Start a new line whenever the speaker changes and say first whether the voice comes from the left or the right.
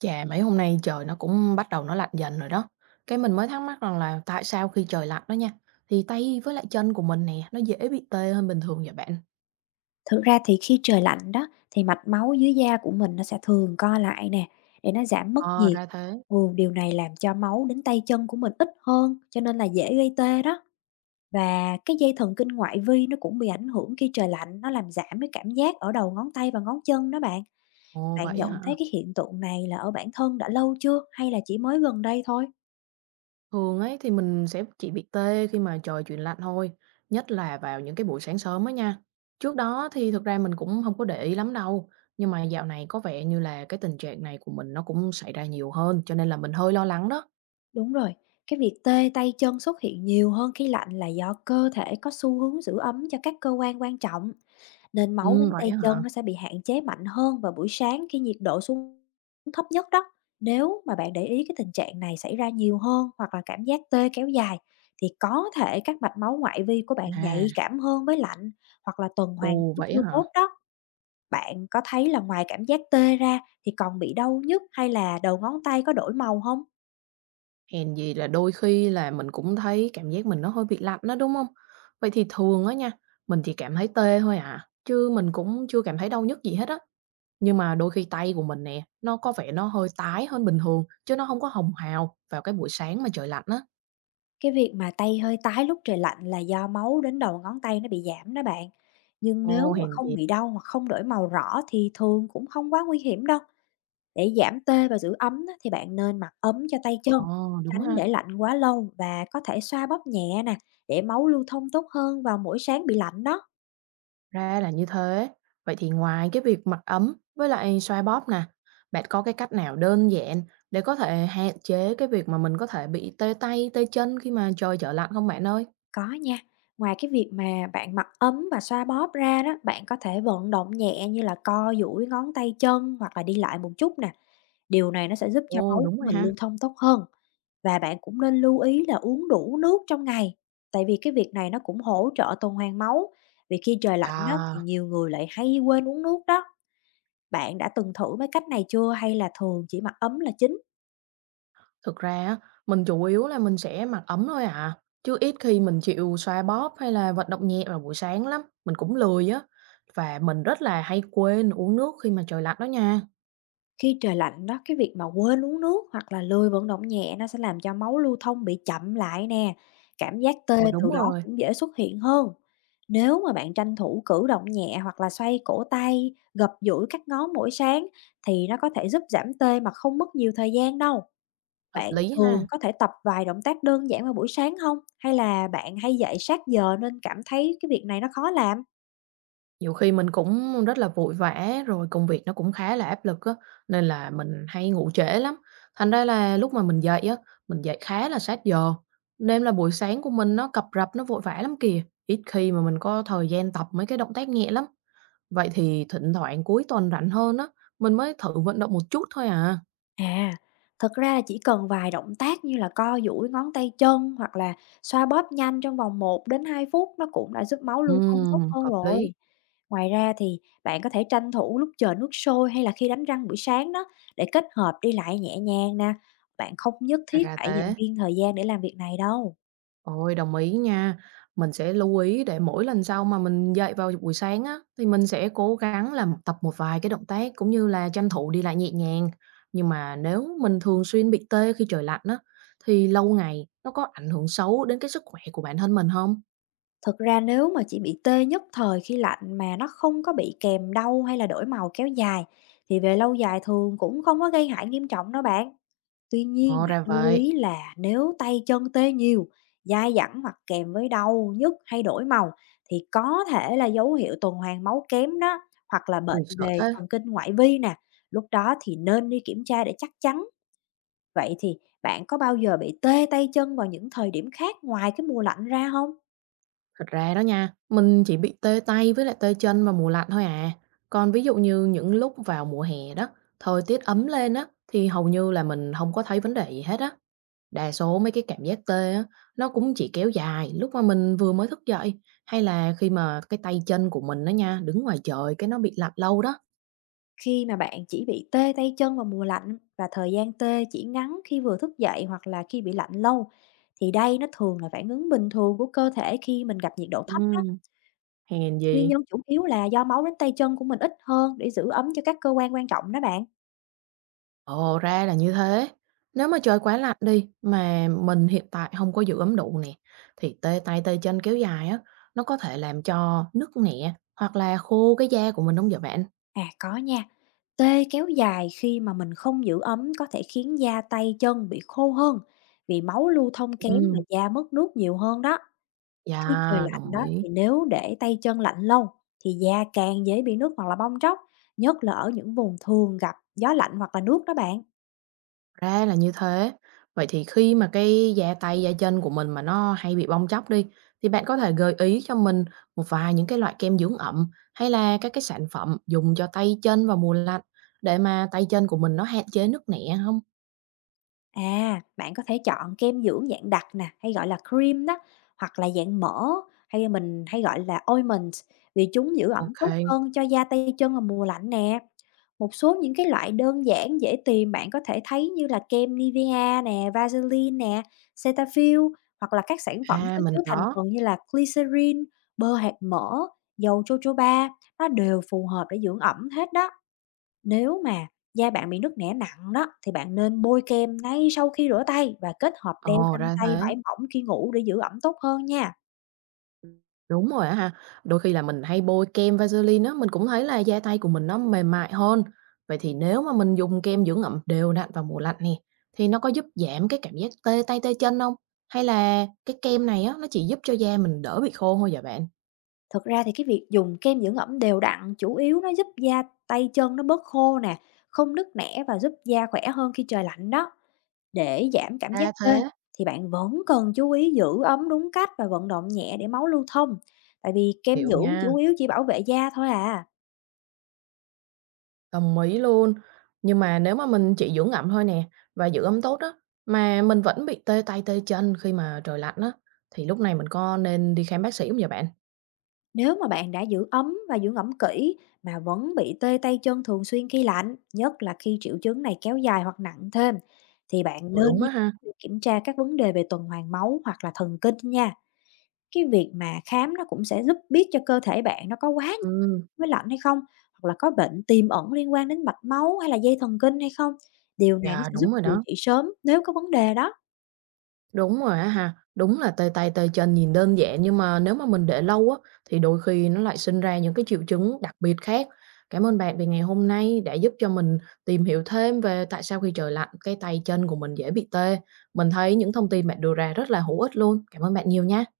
right: Chà, mấy hôm nay trời nó cũng bắt đầu lạnh dần rồi đó. Cái mình mới thắc mắc rằng là tại sao khi trời lạnh đó nha, thì tay với lại chân của mình nè, nó dễ bị tê hơn bình thường vậy bạn?
left: Thực ra thì khi trời lạnh đó, thì mạch máu dưới da của mình nó sẽ thường co lại nè, để nó giảm mất
right: Ờ,
left: nhiệt.
right: ra thế.
left: Ừ, điều này làm cho máu đến tay chân của mình ít hơn, cho nên là dễ gây tê đó. Và cái dây thần kinh ngoại vi nó cũng bị ảnh hưởng khi trời lạnh, nó làm giảm cái cảm giác ở đầu ngón tay và ngón chân đó bạn.
right: Ồ,
left: Bạn
right: vậy
left: nhận
right: hả?
left: thấy cái hiện tượng này là ở bản thân đã lâu chưa, hay là chỉ mới gần đây thôi?
right: Thường ấy thì mình sẽ chỉ bị tê khi mà trời chuyển lạnh thôi, nhất là vào những cái buổi sáng sớm á nha. Trước đó thì thực ra mình cũng không có để ý lắm đâu, nhưng mà dạo này có vẻ như là cái tình trạng này của mình nó cũng xảy ra nhiều hơn, cho nên là mình hơi lo lắng đó.
left: Đúng rồi, cái việc tê tay chân xuất hiện nhiều hơn khi lạnh là do cơ thể có xu hướng giữ ấm cho các cơ quan quan trọng, nên máu
right: Ừ,
left: đến
right: vậy
left: tay
right: á hả?
left: chân nó sẽ bị hạn chế mạnh hơn vào buổi sáng, khi nhiệt độ xuống thấp nhất đó. Nếu mà bạn để ý cái tình trạng này xảy ra nhiều hơn, hoặc là cảm giác tê kéo dài, thì có thể các mạch máu ngoại vi của bạn
right: À,
left: nhạy cảm hơn với lạnh, hoặc là tuần hoàn
right: ồ,
left: máu
right: vậy á
left: chưa
right: hả?
left: tốt đó. Bạn có thấy là ngoài cảm giác tê ra, thì còn bị đau nhức hay là đầu ngón tay có đổi màu không?
right: Hèn gì là đôi khi là mình cũng thấy cảm giác mình nó hơi bị lạnh đó, đúng không? Vậy thì thường á nha, mình chỉ cảm thấy tê thôi à, chứ mình cũng chưa cảm thấy đau nhức gì hết á. Nhưng mà đôi khi tay của mình nè, nó có vẻ nó hơi tái hơn bình thường, chứ nó không có hồng hào vào cái buổi sáng mà trời lạnh á.
left: Cái việc mà tay hơi tái lúc trời lạnh là do máu đến đầu ngón tay nó bị giảm đó bạn. Nhưng
right: Ồ,
left: nếu mà
right: hèn
left: không
right: gì.
left: bị đau hoặc không đổi màu rõ thì thường cũng không quá nguy hiểm đâu. Để giảm tê và giữ ấm á, thì bạn nên mặc ấm cho tay chân,
right: Ờ, đúng
left: tránh
right: ha,
left: để lạnh quá lâu, và có thể xoa bóp nhẹ nè, để máu lưu thông tốt hơn vào mỗi sáng bị lạnh đó.
right: ra là như thế. Vậy thì ngoài cái việc mặc ấm với lại xoa bóp nè, bạn có cái cách nào đơn giản để có thể hạn chế cái việc mà mình có thể bị tê tay, tê chân khi mà trời trở lạnh không bạn ơi?
left: Có nha. Ngoài cái việc mà bạn mặc ấm và xoa bóp ra đó, bạn có thể vận động nhẹ, như là co duỗi ngón tay chân, hoặc là đi lại một chút nè. Điều này nó sẽ giúp cho máu
right: Ồ, đúng
left: của
right: rồi
left: mình
right: ha.
left: lưu thông tốt hơn. Và bạn cũng nên lưu ý là uống đủ nước trong ngày, tại vì cái việc này nó cũng hỗ trợ tuần hoàn máu. Vì khi trời lạnh đó thì
right: À,
left: nhiều người lại hay quên uống nước đó. Bạn đã từng thử mấy cách này chưa, hay là thường chỉ mặc ấm là chính?
right: thực ra á, mình chủ yếu là mình sẽ mặc ấm thôi à, chứ ít khi mình chịu xoa bóp hay là vận động nhẹ vào buổi sáng lắm, mình cũng lười á. Và mình rất là hay quên uống nước khi mà trời lạnh đó nha.
left: Khi trời lạnh đó, cái việc mà quên uống nước hoặc là lười vận động nhẹ, nó sẽ làm cho máu lưu thông bị chậm lại nè. Cảm giác tê
right: Ồ, đúng
left: từ đó
right: rồi,
left: cũng dễ xuất hiện hơn. Nếu mà bạn tranh thủ cử động nhẹ hoặc là xoay cổ tay, gập duỗi các ngón mỗi sáng, thì nó có thể giúp giảm tê mà không mất nhiều thời gian đâu.
right: hợp
left: Bạn
right: lý ha.
left: thường có thể tập vài động tác đơn giản vào buổi sáng không? Hay là bạn hay dậy sát giờ, nên cảm thấy cái việc này nó khó làm?
right: Nhiều khi mình cũng rất là vội vã, rồi công việc nó cũng khá là áp lực á, nên là mình hay ngủ trễ lắm. Thành ra là lúc mà mình dậy á, mình dậy khá là sát giờ, nên là buổi sáng của mình nó cập rập, nó vội vã lắm kìa, ít khi mà mình có thời gian tập mấy cái động tác nhẹ lắm. Vậy thì thỉnh thoảng cuối tuần rảnh hơn á, mình mới thử vận động một chút thôi à.
left: À, thật ra là chỉ cần vài động tác như là co duỗi ngón tay chân, hoặc là xoa bóp nhanh trong vòng 1 đến 2 phút, nó cũng đã giúp máu lưu thông tốt hơn
right: Hợp lý,
left: rồi. Ngoài ra thì bạn có thể tranh thủ lúc chờ nước sôi, hay là khi đánh răng buổi sáng đó, để kết hợp đi lại nhẹ nhàng nè. Bạn không nhất
right: ra
left: thiết
right: là
left: phải dành
right: thế.
left: riêng thời gian để làm việc này đâu.
right: Ôi, đồng ý nha. Mình sẽ lưu ý để mỗi lần sau mà mình dậy vào buổi sáng á, thì mình sẽ cố gắng làm tập một vài cái động tác cũng như là tranh thủ đi lại nhẹ nhàng. Nhưng mà nếu mình thường xuyên bị tê khi trời lạnh á, thì lâu ngày nó có ảnh hưởng xấu đến cái sức khỏe của bản thân mình không?
left: Thực ra nếu mà chỉ bị tê nhất thời khi lạnh, mà nó không có bị kèm đau hay là đổi màu kéo dài, thì về lâu dài thường cũng không có gây hại nghiêm trọng đâu bạn. Tuy nhiên
right: Ồ,
left: bạn
right: ra
left: lưu
right: vậy.
left: ý là nếu tay chân tê nhiều, dai dẳng, hoặc kèm với đau, nhức hay đổi màu, thì có thể là dấu hiệu tuần hoàn máu kém đó, hoặc là bệnh
right: Ui, sợ
left: về
right: thế.
left: thần kinh ngoại vi nè. Lúc đó thì nên đi kiểm tra để chắc chắn. Vậy thì bạn có bao giờ bị tê tay chân vào những thời điểm khác ngoài cái mùa lạnh ra không?
right: Thật ra đó nha, mình chỉ bị tê tay với lại tê chân vào mùa lạnh thôi à. Còn ví dụ như những lúc vào mùa hè đó, thời tiết ấm lên á, thì hầu như là mình không có thấy vấn đề gì hết á. Đa số mấy cái cảm giác tê á, nó cũng chỉ kéo dài lúc mà mình vừa mới thức dậy, hay là khi mà cái tay chân của mình đó nha, đứng ngoài trời cái nó bị lạnh lâu đó.
left: Khi mà bạn chỉ bị tê tay chân vào mùa lạnh, và thời gian tê chỉ ngắn khi vừa thức dậy hoặc là khi bị lạnh lâu, thì đây nó thường là phản ứng bình thường của cơ thể khi mình gặp nhiệt độ thấp đó.
right: Ừm, Hèn
left: Nguyên
right: gì?
left: nhân chủ yếu là do máu đến tay chân của mình ít hơn, để giữ ấm cho các cơ quan quan trọng đó bạn.
right: Ồ, ra là như thế. Nếu mà trời quá lạnh đi, mà mình hiện tại không có giữ ấm đủ nè, thì tê tay tê chân kéo dài á, nó có thể làm cho nứt nẻ, hoặc là khô cái da của mình đúng không vậy bạn?
left: À có nha, tê kéo dài khi mà mình không giữ ấm có thể khiến da tay chân bị khô hơn, vì máu lưu thông kém và
right: Ừm,
left: da mất nước nhiều hơn đó. Khi trời
right: dạ
left: lạnh
right: đồng
left: đó
right: ý.
left: thì nếu để tay chân lạnh lâu, thì da càng dễ bị nước hoặc là bong tróc, nhất là ở những vùng thường gặp gió lạnh hoặc là nước đó bạn.
right: Ra là như thế. Vậy thì khi mà cái da tay, da chân của mình mà nó hay bị bong tróc đi, thì bạn có thể gợi ý cho mình một vài những cái loại kem dưỡng ẩm hay là các cái sản phẩm dùng cho tay chân vào mùa lạnh để mà tay chân của mình nó hạn chế nứt nẻ không?
left: À, bạn có thể chọn kem dưỡng dạng đặc nè, hay gọi là cream đó, hoặc là dạng mỡ, hay mình hay gọi là ointment, vì chúng giữ ẩm
right: Ok,
left: tốt hơn cho da tay chân vào mùa lạnh nè. Một số những cái loại đơn giản dễ tìm bạn có thể thấy như là kem Nivea nè, Vaseline nè, Cetaphil, hoặc là các sản
right: kê,
left: phẩm
right: à,
left: có
right: mình
left: chứa
right: có.
left: thành phần như là glycerin, bơ hạt mỡ, dầu jojoba, nó đều phù hợp để dưỡng ẩm hết đó. Nếu mà da bạn bị nứt nẻ nặng đó, thì bạn nên bôi kem ngay sau khi rửa tay, và kết hợp đeo
right: Ồ,
left: găng
right: ra
left: tay
right: thế.
left: vải mỏng khi ngủ để giữ ẩm tốt hơn nha.
right: Đúng rồi á ha. Đôi khi là mình hay bôi kem Vaseline á, mình cũng thấy là da tay của mình nó mềm mại hơn. Vậy thì nếu mà mình dùng kem dưỡng ẩm đều đặn vào mùa lạnh nè, thì nó có giúp giảm cái cảm giác tê tay tê chân không? Hay là cái kem này á, nó chỉ giúp cho da mình đỡ bị khô thôi vậy bạn?
left: Thực ra thì cái việc dùng kem dưỡng ẩm đều đặn chủ yếu nó giúp da tay chân nó bớt khô nè, không nứt nẻ và giúp da khỏe hơn khi trời lạnh đó. Để giảm cảm giác
right: À
left: tê,
right: thế,
left: thì bạn vẫn cần chú ý giữ ấm đúng cách và vận động nhẹ để máu lưu thông. Tại vì kem
right: hiểu
left: dưỡng
right: nha,
left: chủ yếu chỉ bảo vệ da thôi à.
right: đồng ý luôn. Nhưng mà nếu mà mình chỉ dưỡng ẩm thôi nè và giữ ấm tốt á mà mình vẫn bị tê tay tê chân khi mà trời lạnh á thì lúc này mình có nên đi khám bác sĩ không vậy bạn?
left: Nếu mà bạn đã giữ ấm và dưỡng ẩm kỹ, mà vẫn bị tê tay chân thường xuyên khi lạnh, nhất là khi triệu chứng này kéo dài hoặc nặng thêm, thì bạn
right: Ồ,
left: nên
right: đúng
left: đi
right: á ha.
left: kiểm tra các vấn đề về tuần hoàn máu hoặc là thần kinh nha. Cái việc mà khám nó cũng sẽ giúp biết cho cơ thể bạn nó có quá nhiệt
right: Ừ.
left: với lạnh hay không, hoặc là có bệnh tiềm ẩn liên quan đến mạch máu hay là dây thần kinh hay không. Điều này nó
right: Dạ,
left: sẽ giúp
right: đúng rồi
left: điều
right: đó.
left: trị sớm nếu có vấn đề đó.
right: Đúng rồi á ha. Đúng là tê tay tê chân nhìn đơn giản nhưng mà nếu mà mình để lâu á thì đôi khi nó lại sinh ra những cái triệu chứng đặc biệt khác. Cảm ơn bạn vì ngày hôm nay đã giúp cho mình tìm hiểu thêm về tại sao khi trời lạnh cái tay chân của mình dễ bị tê. Mình thấy những thông tin bạn đưa ra rất là hữu ích luôn. Cảm ơn bạn nhiều nha.